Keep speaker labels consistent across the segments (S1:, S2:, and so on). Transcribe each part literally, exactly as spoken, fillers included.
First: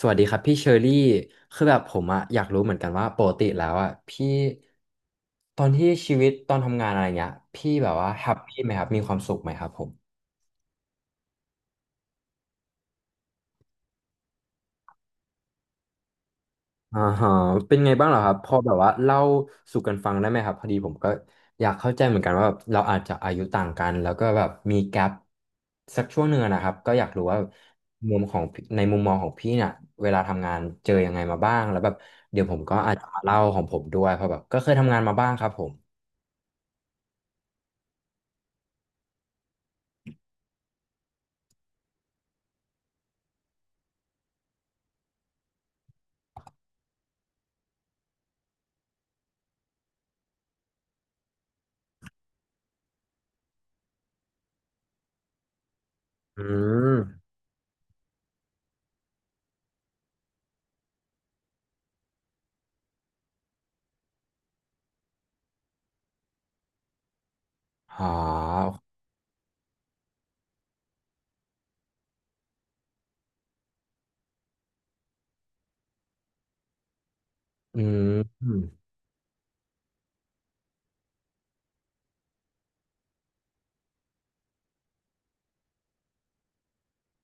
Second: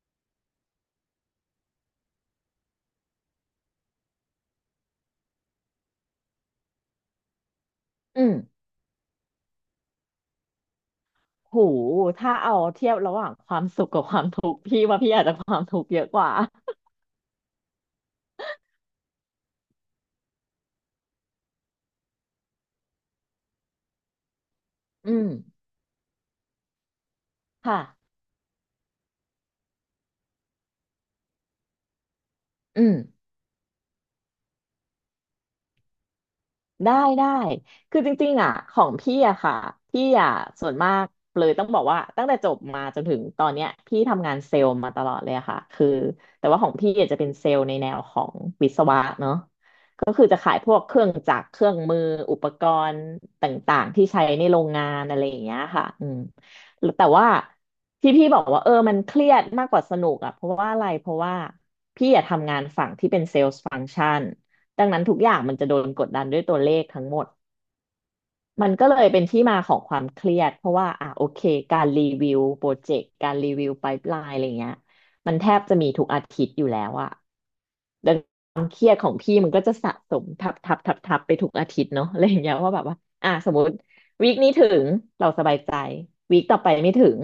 S1: สวัสดีครับพี่เชอรี่คือแบบผมอะอยากรู้เหมือนกันว่าปกติแล้วอะพี่ตอนที่ชีวิตตอนทำงานอะไรเงี้ยพี่แบบว่า
S2: อื
S1: แฮ
S2: ม
S1: ปปี้ไหมครับมีความสุขไหมครับผม
S2: โหถ้าเอาเทียบระหว่างความสุขกับความทุกข์พี่ว่าพี่อาจจะความทุกข์เยอะกว่า
S1: อ่าฮะเป็นไงบ้างเหรอครับพอแบบว่าเล่าสู่กันฟังได้ไหมครับพอดีผมก็อยากเข้าใจเหมือนกันว่าแบบเราอาจจะอายุต่างกันแล้วก็แบบมีแก
S2: อื
S1: ป
S2: ม
S1: สักช่วงหนึ่งอะนะครับก็อยากรู้ว่า
S2: ค่ะ
S1: มุมของพี่ในมุมมองของพี่เนี่ยเวลาทำงานเจอยังไงมาบ้างแล้วแบบเดี๋ยวผมก็
S2: อื
S1: อา
S2: ม
S1: จจะมาเล่าของผมด้วยเพราะแบบก็เคยทำงานมาบ้างครับผม
S2: ได้ได้คือจริงๆอ่ะของพี่อะค่ะพี่อะส่วนมากเลยต้องบอกว่าตั้งแต่จบมาจนถึงตอนเนี้ยพี่ทำงานเซลล์มาตลอดเลยอะค่ะคือแต่ว่าของพี่อาจจะเป็นเซลล์ในแนวของวิศวะเนอะ ก็คือจะขายพวกเครื่องจักรเครื่องมือ อุปกรณ์ต่างๆที่ใช้ในโรงงานอะไรอย่างเงี้ยค่ะอืม
S1: อื
S2: แล้ว
S1: ม
S2: แต่ว่าที่พี่บอกว่าเออมันเครียดมากกว่าสนุกอ่ะเพราะว่าอะไร เพราะว่าพี่อยากทำงานฝั่งที่เป็นเซลส์ฟัง c t ชันดังนั้นทุกอย่างมันจะโดนกดดันด้วยตัวเลขทั้งหมด
S1: อ๋
S2: มัน
S1: อ
S2: ก็เลยเป็นที่มาของความเครียดเพราะว่าอ่ะโอเคการรีวิวโปรเจกต์การรีวิวไพป์ไลน์อะไรเงี้ยมันแทบจะมีทุกอาทิตย์อยู่แล้วอะ
S1: อืม
S2: ดัง เค
S1: อ
S2: รียดของพี่มันก็จะสะสมทับทับทับทับไปทุกอาทิตย์เนาะอะไรอย่างเงี้ยว่าแบบว่าอ่ะสมมติวีคนี้ถึงเราสบายใจวีคต่อไปไม่ถึง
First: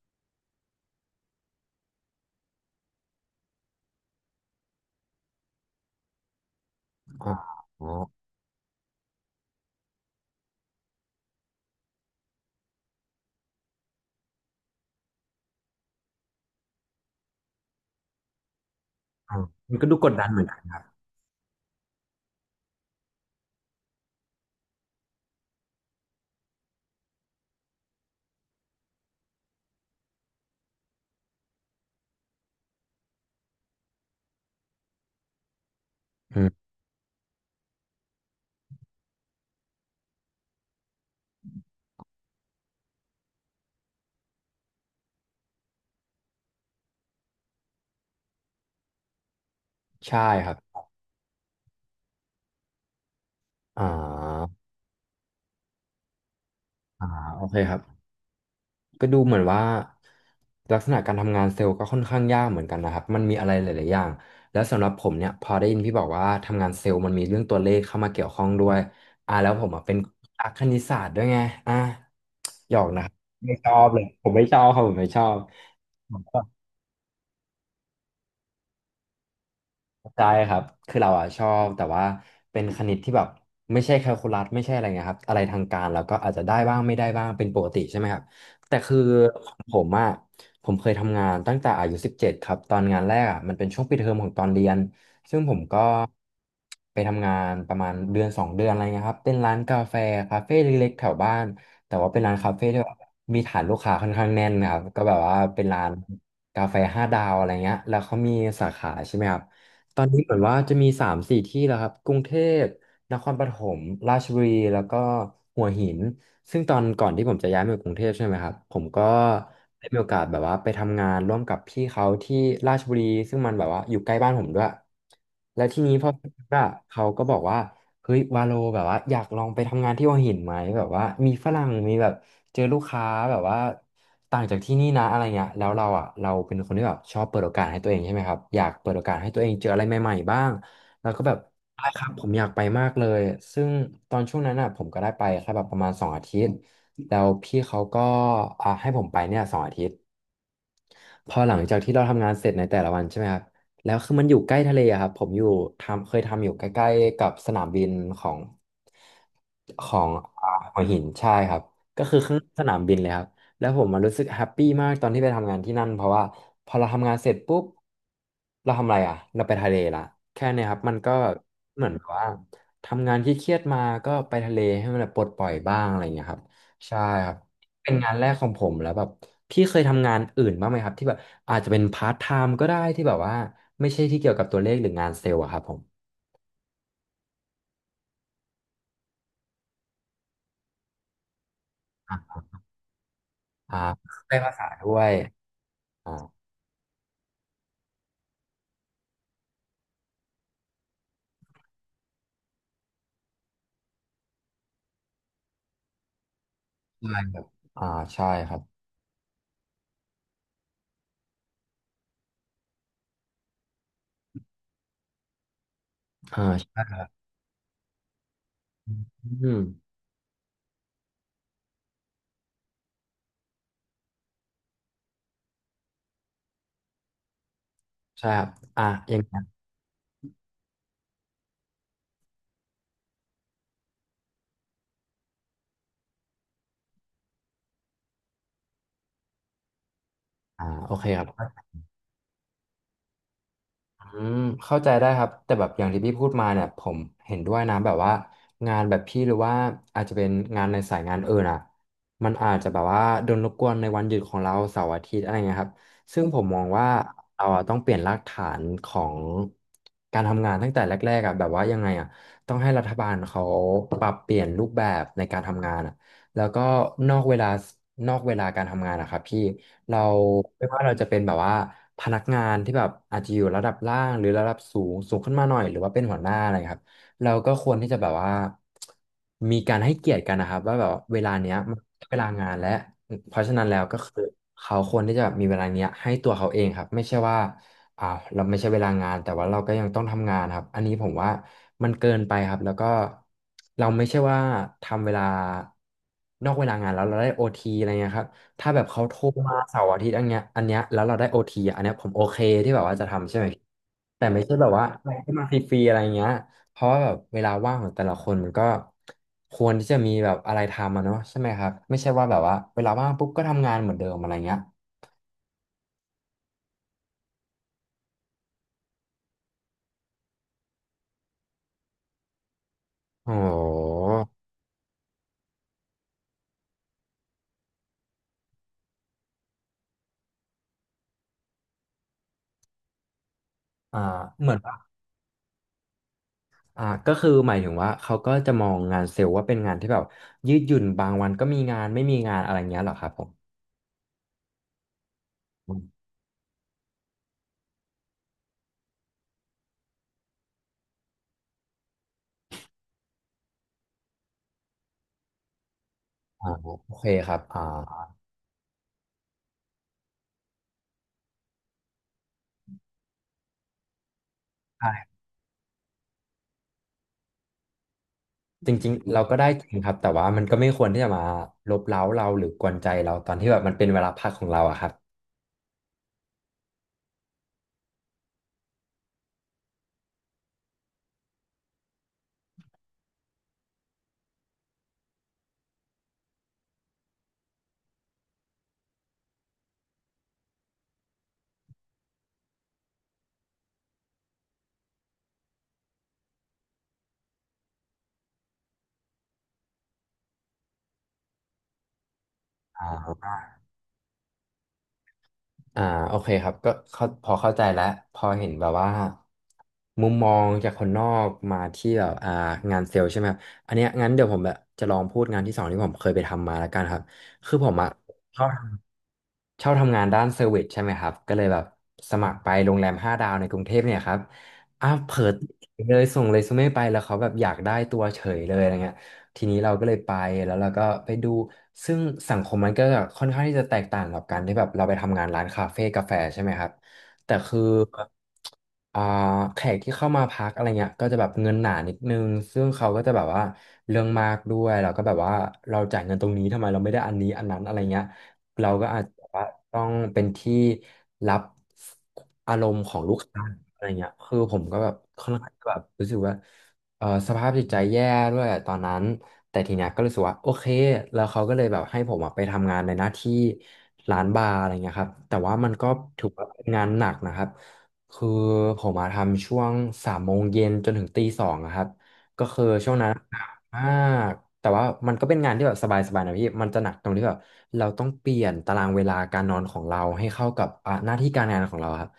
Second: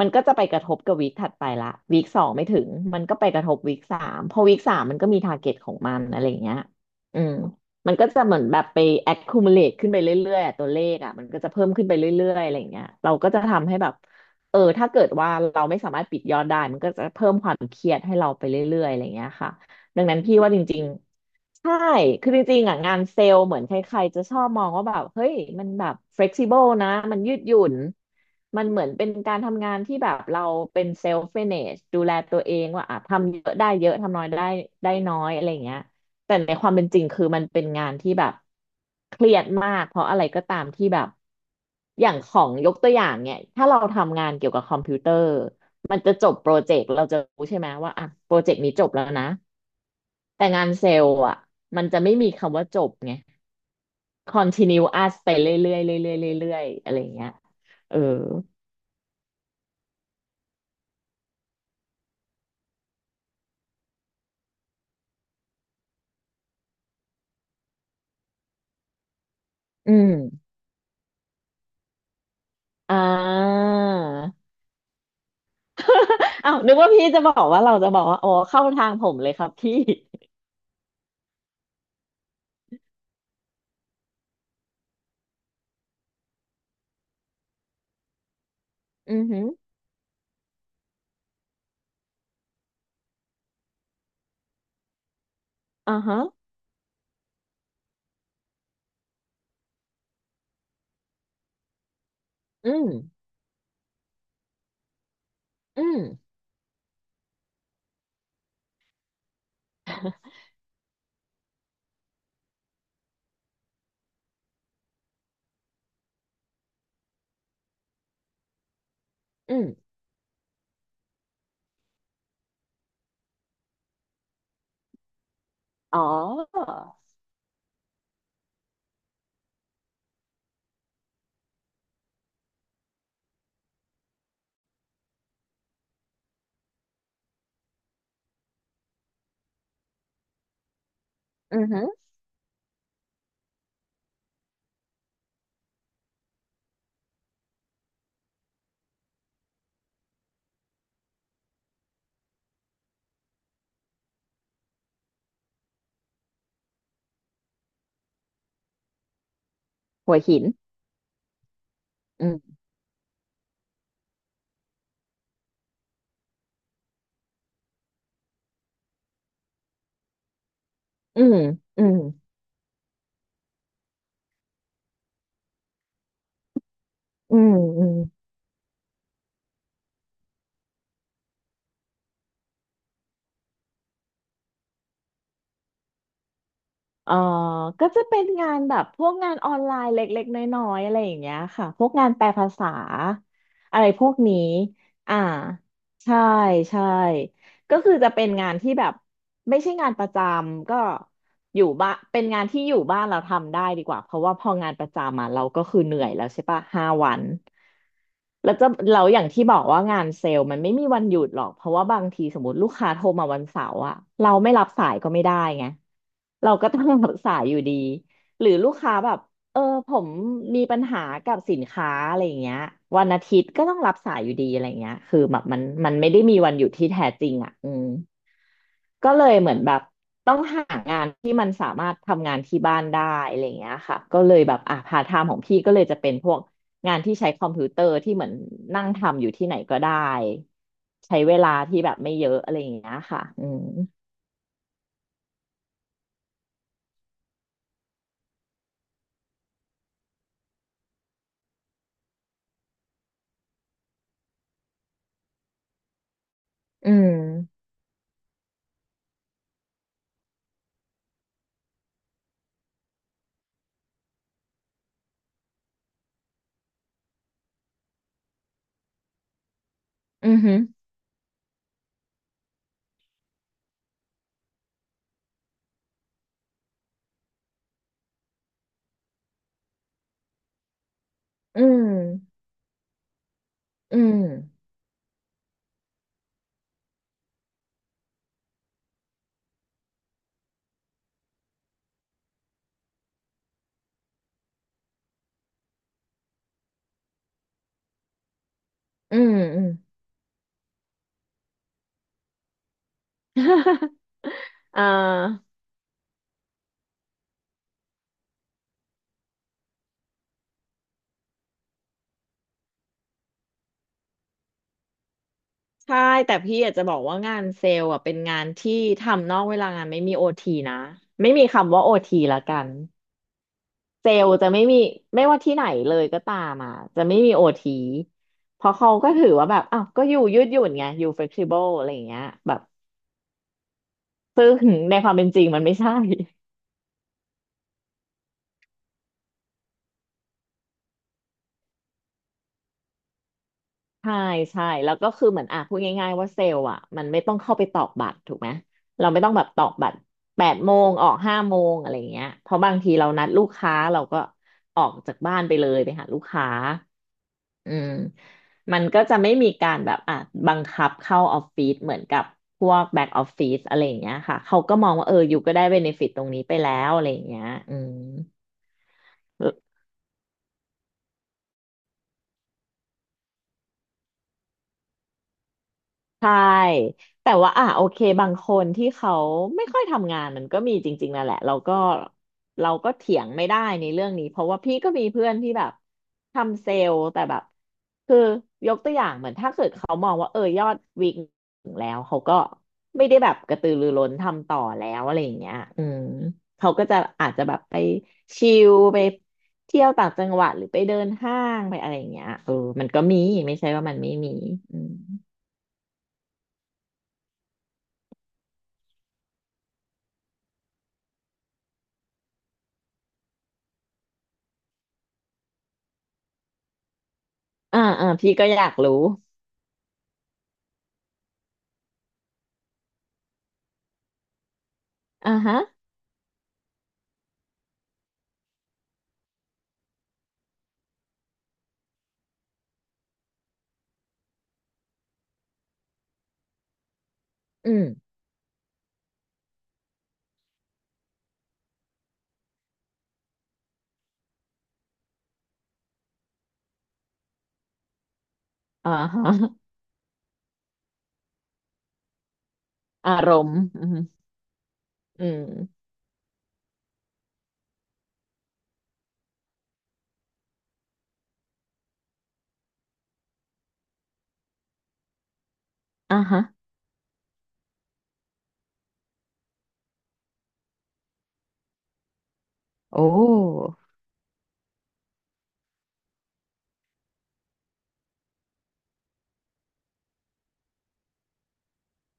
S2: มันก็จะไปกระทบกับวีคถัดไปละวีคสองไม่ถึงมันก็ไปกระทบวีคสามพอวีคสามมันก็มีทาร์เก็ตของมันอะไรอย่างเงี้ยอื
S1: ๋อ
S2: ม
S1: อ๋อ
S2: มันก็จะเหมือนแบบไป accumulate ขึ้นไปเรื่อยๆอะตัวเลขอ่ะมันก็จะเพิ่มขึ้นไปเรื่อยๆอะไรอย่างเงี้ยเราก็จะทำให้แบบเออถ้าเกิดว่าเราไม่สามารถปิดยอดได้มันก็จะเพิ่มความเครียดให้เราไปเรื่อยๆอะไรอย่างเงี้ย
S1: อ๋อ
S2: ค่ะ
S1: มันก็ดู
S2: ดัง
S1: กด
S2: นั้น
S1: ดัน
S2: พี่
S1: เหมือน
S2: ว่า
S1: กั
S2: จ
S1: นครั
S2: ริ
S1: บ
S2: งๆใช่คือจริงๆอ่ะงานเซลล์เหมือนใครๆจะชอบมองว่าแบบเฮ้ยมันแบบ flexible นะมันยืดหยุ่นมันเหมือนเป็นการทำงานที่แบบเราเป็น self manage ดูแลตัวเองว่าอ่ะทำเยอะได้เยอะทำน้อยได้ได้น้อยอะไรอย่างเงี้ยแต่
S1: อื
S2: ใน
S1: ม
S2: ความเป็นจริงคือมันเป็นงานที่แบบเครียดมากเพราะอะไรก็ตามที่แบบอย่างของยกตัวอย่างเนี่ยถ้าเราทำงานเกี่ยวกับคอมพิวเตอร์มันจะจบโปรเจกต์เราจะรู้ใช่ไหมว่าอ่ะโปรเจกต์นี้จบแล้วนะ
S1: ใช่
S2: แต่
S1: ครับ
S2: งานเซลล์อ่ะมันจะไม่มีคำว่าจบไง
S1: อ่า
S2: continue us ไปเรื่อยๆเรื่อยๆเรื่อยๆอะไรอ
S1: อ่า
S2: ย่างเงี้ย
S1: โอเคครับ
S2: เออ
S1: ก็ดูเหมือนว่าลักษณะการทำงานเซลล์ก็ค่อนข้างยากเหมือนกันนะครับมันมีอะไรหลายๆอย่างแล้วสำหรับผมเนี่ยพอได้ยินพี่บอกว่าทำงานเซลล์มันมีเรื่องตัวเลขเข้ามาเกี่ยวข้องด้วยอ่าแล้วผมอ่ะ
S2: อื
S1: เป็น
S2: ม
S1: นักคณิตศาสตร์ด้วยไงอ่าหยอก
S2: อ่
S1: นะครับไม่ชอบเลยผม
S2: า
S1: ไม่ชอ บครับผมไม่ชอบ
S2: อ้าวนึกว่าพี่จะบอกว่าเราจะบอกว่าอ๋อเข้าทางผมเลยครับพี่
S1: ได้ครับ คือเราอ่ะชอบแต่ว่าเป็นคณิตที่แบบไม่ใช่แคลคูลัสไม่ใช่อะไรเงี้ยครับอะไรทางการแล้วก็อาจจะได้บ้างไม่ได้บ้างเป็นปกติใช่ไหมครับแต่คือ
S2: อือหือ
S1: ของผมอ่ะผมเคยทำงานตั้งแต่อายุสิบเจ็ดครับตอนงานแรกอ่ะมันเป็นช่วงปิดเทอมของตอนเรียนซึ่งผมก็
S2: อ่าฮะ
S1: ไปทำงานประมาณเดือนสองเดือนอะไรเงี้ยครับเป็นร้านกาแฟคาเฟ่เล็กๆแถวบ้านแต่ว่าเป็นร้านคาเฟ่
S2: อื
S1: ที่
S2: ม
S1: แบบมีฐานลูกค้าค่อนข้างแน่นนะครับก็แบบว่าเป็น
S2: อื
S1: ร้าน
S2: ม
S1: กาแฟห้าดาวอะไรเงี้ยแล้วเขามีสาขาใช่ไหมครับ ตอนนี้เหมือนว่าจะมีสามสี่ที่แล้วครับกรุงเทพ นครปฐมราชบุรีแล้วก็หัวหินซึ่งตอนก่อนที่ผมจะย้ายมาอยู่กรุงเทพใช่ไหมครับผมก็
S2: อืม
S1: ได้มีโอกาสแบบว่าไปทำงานร่วมกับพี่เขาที่ราชบุรีซึ่งมันแบบว่าอยู่ใกล้บ้านผมด้วยและทีนี้
S2: อ๋
S1: พ
S2: อ
S1: อว่าเขาก็บอกว่าเฮ้ยวาโลแบบว่าอยากลองไปทำงานที่หัวหินไหมแบบว่ามีฝรั่งมีแบบเจอลูกค้าแบบว่าต่างจากที่นี่นะอะไรเงี้ยแล้วเราอ่ะเราเป็นคนที่แบบชอบเปิดโอกาสให้ตัวเองใช่ไหมครับอยากเปิดโอกาสให้ตัวเองเจออะไรใหม่ๆบ้าง แล้วก็แบบ
S2: อือหื
S1: ได้
S2: อ
S1: ครับผมอยากไปมากเลยซึ่งตอนช่วงนั้นอ่ะผมก็ได้ไปแค่แบบประมาณสองอาทิตย์แล้วพี่เขาก็อ่าให้ผมไปเนี่ยสองอาทิตย์ พอหลังจากที่เราทำงานเสร็จในแต่ละวันใช่ไหมครับแล้วคือมันอยู่ใกล้ทะเลอะครับผมอยู่ทำเคยทำอยู่ใกล้ๆกับสนามบินของของ
S2: หัวหิน
S1: อ่าหัวหินใช่ครับก็คือ
S2: อื
S1: ข้าง
S2: ม
S1: สนามบินเลยครับแล้วผมมันรู้สึกแฮปปี้มากตอนที่ไปทำงานที่นั่นเพราะว่าพอเราทำงานเสร็จปุ๊บเราทำอะไรอ่ะเราไปทะเลละแค่เนี้ครับมันก็
S2: อืมอื
S1: เหมือน
S2: ม
S1: แบบว่าทำงานที่เครียดมาก็ไปทะเลให้มันแบบปลดปล่อยบ้างอะไรอย่างเงี้ยครับใช่ครั
S2: อื
S1: บ
S2: มอื
S1: เป็
S2: ม
S1: นงานแรกของผมแล้วแบบพี่เคยทำงานอื่นบ้างไหมครับที่แบบอาจจะเป็นพาร์ทไทม์ก็ได้ที่แบบว่าไม่ใช่ที่เกี่ยวกับตัวเลขหรืองานเซลล์อะครับผม
S2: เออก็จะเป็นงานแบบพวกงานออนไลน์เล็กๆน้อยๆอะไรอย่างเงี้ยค่ะ พวกงาน
S1: อ่
S2: แปล
S1: ะ
S2: ภาษา
S1: อ่า
S2: อะไรพวก
S1: ได้
S2: นี้
S1: ภาษาด้วย
S2: อ่า
S1: อ่า
S2: ใช่ใช่ ก็คือจะเป็นงานที่แบบไม่ใช่งานประจำก็อยู่บ้านเป็นงานที่อยู่บ้านเราทำได้ดีกว่าเพราะว่าพองานประจำมาเราก็คือเหนื่อยแล้วใช่ปะห้าวั
S1: ใช่
S2: น
S1: อ่าใช่ค
S2: แล้ว
S1: รับ
S2: จะเราอย่างที่บอกว่างานเซลล์มันไม่มีวันหยุดหรอกเพราะว่าบางทีสมมติลูกค้าโทรมาวันเสาร์อะเราไม่รับสายก็ไม่ได้ไง
S1: อ่
S2: เราก็ต้
S1: า
S2: องรับสายอยู่ดีหรือลูกค้าแบบ
S1: อื
S2: เออผ
S1: ม
S2: มมีปัญหากับสินค้าอะไรอย่างเงี้ยวันอาทิตย์ก็ต้องรับสายอยู่ดีอะไรอย่างเงี้ยคือแบบมันมันไม่ได้มีวันหยุดที่แท้จริงอ่ะอืม
S1: ใช่ครับอ่ะ
S2: ก็
S1: ยั
S2: เล
S1: ง
S2: ยเห
S1: ไง
S2: มือนแบบต้องหางานที่มันสามารถทำงานที่บ้านได้อะไรอย่างเงี้ยค่ะก็เลยแบบอ่ะพาร์ทไทม์ของพี่ก็เลยจะเป็นพวกงานที่ใช้คอมพิวเตอร์ที่เหมือนนั่งทำอยู่ที่ไหนก็ได้
S1: อ่าโอเค
S2: ใช้
S1: ครั
S2: เวลา
S1: บ
S2: ที่แบบไม่เยอะอะไรอย่างเงี้ยค่ะอืม
S1: อืมเข้าใจได้ครับแต่แบบอย่างที่พี่พูดมาเนี่ยผมเห็นด้วยนะแบบว่างานแบบพี่หรือว่าอาจจะเป็นงานในสายงานอื่นอ่ะมันอาจจะแบบว่าโดนรบกวนในวันหยุดของเราเสาร์อาทิตย์อะไรเงี้ยครับซึ่งผมมองว่า
S2: อืม
S1: เราอะต้องเปลี่ยนรากฐานของการทำงานตั้งแต่แรกๆอ่ะแบบว่ายังไงอ่ะต้องให้รัฐบาลเขาปรับเปลี่ยนรูปแบบในการทำงานอ่ะแล้วก็นอกเวลานอกเวลาการทำงานนะครับพี่ เรา
S2: อือหือ
S1: ไม่ว่าเราจะเป็นแบบว่าพนักงานที่แบบอาจจะอยู่ระดับล่างหรือระดับสูงสูงขึ้นมาหน่อยหรือว่าเป็นหัวหน้าอะไรครับเราก็ควรที่จะแบบว่ามีการให้เกียรติกันนะครับว่าแบบเวลาเนี้ย
S2: อื
S1: มัน
S2: ม
S1: เวลางานและเพราะฉะนั้นแล้ว
S2: อื
S1: ก็
S2: ม
S1: คือเขาควรที่จะมีเวลาเนี้ยให้ตัวเขาเองครับไม่ใช่ว่าอ่าวเราไม่ใช่เวลางานแต่ว่าเราก็ยังต้องทำงานครับอันนี้ผมว่ามันเกินไปครับแล้วก็เราไม่ใช่ว่าทำเวลานอกเวลางานแล้วเราได้โอทีอะไรเงี้ยครับ ถ้าแบบเขาโท
S2: อื
S1: ร
S2: ม
S1: มา
S2: อืม
S1: เสาร์อาทิตย์อันเนี้ยอันเนี้ยแล้วเราได้โอทีอันเนี้ยผมโอเคที่แบบว่าจะทำใช่ไหมพี่ แต่ไม่ใช่แบบ
S2: อ่
S1: ว่าให้
S2: า
S1: มาฟรีๆอะไรเงี้ยเพราะว่าแบบเวลาว่างของแต่ละคนมันก็ควรที่จะมีแบบอะไรทำอะเนาะใช่ไหมครับไม่ใช่ว่าแบบว่าเวลาว่างปุ๊บก็ทำงานเหมือนเดิมอะไรเงี้ย
S2: ใช่แต่พี่อยากจะบอกว่างานเซลล์อ่ะเป็นงานที่ทำนอกเวลางานไม่มีโอทีนะไม่มีคำว่าโอทีละกัน
S1: โอ้โ
S2: เซ
S1: ห
S2: ลล์จะไม่มีไม่ว่าที่ไหนเลยก็ตามอ่ะจะไม่มีโอทีเพราะเขาก็ถือว่าแบบอ้าวก็อยู่ยืดหยุ่นไงอยู่เฟ e ซิเบิลอะไรอย่างเงี้ยแบบ
S1: อ่าเห
S2: ซึ่
S1: มื
S2: ง
S1: อนว่า
S2: ในความเป็นจริงมันไม่ใช่
S1: อ่าก็คือหมายถึงว่าเขาก็จะมองงานเซลล์ว่าเป็นงานที่แบบยืดหยุ่นบางวันก็มีงานไม่มีงานอะไรเงี้ยเหรอครับผม
S2: ใช่ใช่แล้วก็คือเหมือนอ่ะพู
S1: อ
S2: ด
S1: ม
S2: ง่ายๆว่าเซลล์อ่ะมันไม่ต้องเข้าไปตอกบัตรถูกไหมเราไม่ต้องแบบตอกบัตรแปดโมงออกห้าโมงอะไรอย่างเงี้ยเพราะบางทีเรานัดลูกค้าเราก็ออกจากบ้านไปเลยไปหาลูกค้า
S1: อ่าโอเคครับอ่
S2: อืม
S1: า
S2: มันก็จะไม่มีการแบบอ่ะบังคับเข้าออฟฟิศเหมือนกับพวกแบ็กออฟฟิศอะไรอย่างเงี้ยค่ะเขาก็มองว่าเอออยู่ก็ได้เบเนฟิตตรงนี้ไปแล้วอะไรอย่างเงี้ยอืม
S1: จริงๆ เราก็ได้จริงครับแต่ว่ามันก็ไม่ควรที่จะมาลบเร้าเราหรือกวนใจเราตอนที่แบบมันเป็นเวลาพักของเราอะครับ
S2: ใช่แต่ว่าอ่ะโอเคบางคนที่เขาไม่ค่อยทำงานมันก็มีจริงๆนั่นแหละเราก็เราก็เถียงไม่ได้ในเรื่องนี้เพราะว่าพี่ก็มีเพื่อนที่แบบทำเซลล์แต่แบบคือยกตัวอย่างเหมือนถ้าเกิดเขามองว่าเออยอดวิกถึงแล้วเขาก็ไม่ได้แบบกระตือรือร้นทำต่อแล้วอะไรอย่างเงี้ยอืมเขาก็จะอาจจะแบบไปชิลไปเที่ยวต่างจังหวัดหรือไปเดินห้างไปอะไรอย่างเงี้ยเออมั
S1: อ่
S2: นก็มี
S1: า
S2: ไม่ใช่ว่ามันไม่มีอืม
S1: อ่าโอเคครับก็เข้าพอเข้าใจแล้วพอเห็นแบบว่ามุมมองจากคนนอกมาที่แบบอ่างานเซลล์ใช่ไหมครับอันเนี้ยงั้นเดี๋ยวผมแบบจะลองพูดงานที่สองที่ผมเคยไปทำมาแล้วกันครับ คือผม
S2: อ่า
S1: อะ
S2: อ่าพี่ก็อยากรู้
S1: ชอบทำงานด้านเซอร์วิสใช่ไหมครับก็เลยแบบสมัครไปโรงแรมห้าดาวในกรุงเทพเนี่ยครับอ่ะเผิ
S2: อ่า
S1: ด
S2: ฮะ
S1: เลยส่งเรซูเม่ไปแล้วเขาแบบอยากได้ตัวเฉยเลยอะไรเงี้ยทีนี้เราก็เลยไปแล้วเราก็ไปดูซึ่งสังคมมันก็ค่อนข้างที่จะแตกต่างกับการที่แบบเราไปทำงานร้านคาเฟ่กาแฟใช่ไหมครับแต่คือ
S2: อืม
S1: อ่าแขกที่เข้ามาพักอะไรเงี้ยก็จะแบบเงินหนานิดนึงซึ่งเขาก็จะแบบว่าเรื่องมากด้วยเราก็แบบว่าเราจ่ายเงินตรงนี้ทำไมเราไม่ได้อันนี้อันนั้นอะไรเงี้ย เราก็
S2: อ่า
S1: อาจจะ
S2: ฮะ
S1: ว่าต้องเป็นที่รับอารมณ์ของลูก
S2: อาร
S1: ค้า
S2: มณ์
S1: อะไร
S2: อืม
S1: เงี้ยคือผมก็แบบ
S2: อื
S1: ค่อน
S2: ม
S1: ข้างแบบรู้สึกว่าเออสภาพจิตใจแย่ด้วยตอนนั้น แต่ทีเนี้ยก็รู้สึกว่าโอเค แล้วเขาก็เลยแบบให้ผมอะไปทำงานในหน้าที่ร้านบาร์อะไรเงี้ยครับ แต่ว่ามันก็
S2: อ่า
S1: ถือ
S2: ฮะ
S1: ว่าเป็นงานหนักนะครับ คือผมมาทำช่วงสามโมงเย็นจนถึงตีสองอะครับ ก็คือช่วง
S2: โอ้
S1: นั้น อ่าแต่ว่ามันก็เป็นงานที่แบบสบายๆนะพี่มันจะหนักตรงที่แบบเราต้องเปลี่ยนตารางเวลาการนอนของเราให้เข้ากับอ่าหน้าที่การงานของเราครับ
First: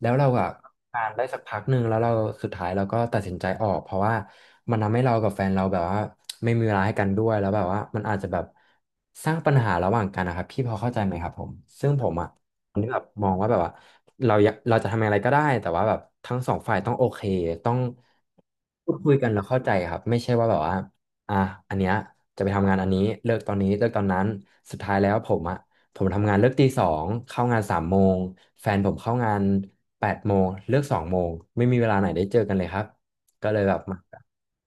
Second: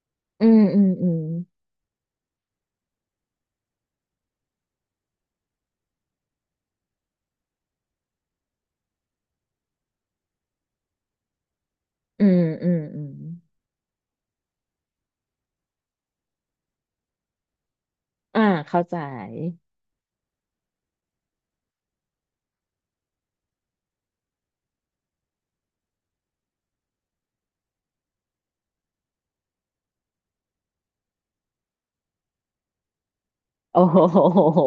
S1: แล้วเรา
S2: อื
S1: อะ
S2: มอืม
S1: กา
S2: อื
S1: ร
S2: ม
S1: ได้สักพักหนึ่งแล้วเราสุดท้ายเราก็ตัดสินใจออกเพราะว่ามันทำให้เรากับแฟนเราแบบว่าไม่มีเวลาให้กันด้วยแล้วแบบว่ามันอาจจะแบบสร้างปัญหาระหว่างกันนะครับพี่พอเข้าใจไหมครับผมซึ่งผม
S2: อื
S1: อะ
S2: มอื
S1: คน
S2: ม
S1: ที่แบ
S2: อื
S1: บ
S2: ม
S1: มองว่าแบบว่าเราอยากเราจะทำอะไรก็ได้แต่ว่าแบบทั้งสองฝ่ายต้องโอเคต้อง
S2: อ่าเข้า
S1: พู
S2: ใจ
S1: ดคุยกันแล้วเข้าใจครับไม่ใช่ว่าแบบว่า อ่ะอันเนี้ยจะไปทำงานอันนี้เลิกตอนนี้เลิกตอนนั้นสุดท้ายแล้วผมอ่ะผมทำงานเลิกตีสองเข้างานสามโมงแฟนผมเข้างานแปดโมงเลิกสองโมงไม่มีเวลาไหนได้เจอกันเลยครับก็เลยแบ
S2: โอ้
S1: บมา
S2: โห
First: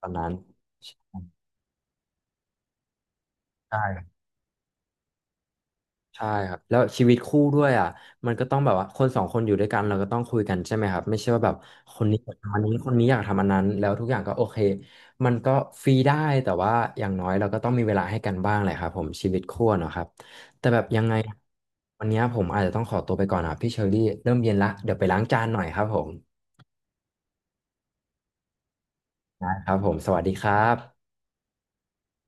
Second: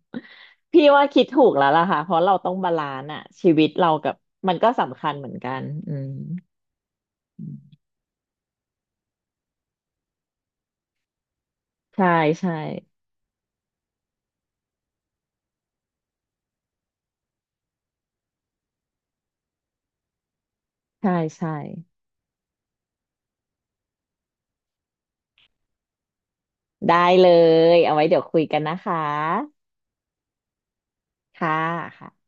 S1: ตอนนั้น
S2: พี่ว่าคิดถูกแล้วล่ะค่ะเพราะเราต้องบาลานซ์อะชีวิตเรากับ
S1: ใช่
S2: มันก็สำคัญเหมือนกันอืม
S1: ใช่ครับแล้วชีวิตคู่
S2: อื
S1: ด้วย
S2: ม
S1: อ่ะมันก็ต้องแบบว่าคนสองคนอยู่ด้วยกันเราก็ต้องคุยกันใช่ไหมครับไม่ใช่ว่าแบบคน
S2: ใช่
S1: นี้อยาก
S2: ใช่
S1: ทำอันนี้คนนี้อยากทำอันนั้นแล้วทุกอย่างก็โอเคมันก็ฟรีได้แต่ว่าอย่างน้อยเราก็ต้องมีเวลาให้กันบ้างแหละครับผมชีวิตคู่เนาะครับแต่แบบยังไง
S2: ใช่ใช่
S1: วันนี้ผมอาจจะต้องขอตัวไปก่อนนะครับพี่เชอรี่เริ่มเย็นละเดี๋ยวไปล้างจานหน่อยครับผม
S2: ได้เลยเอาไว้เดี๋ยวคุยกันนะคะ
S1: นะครับผมสวัสดีครับ
S2: ค่ะค่ะ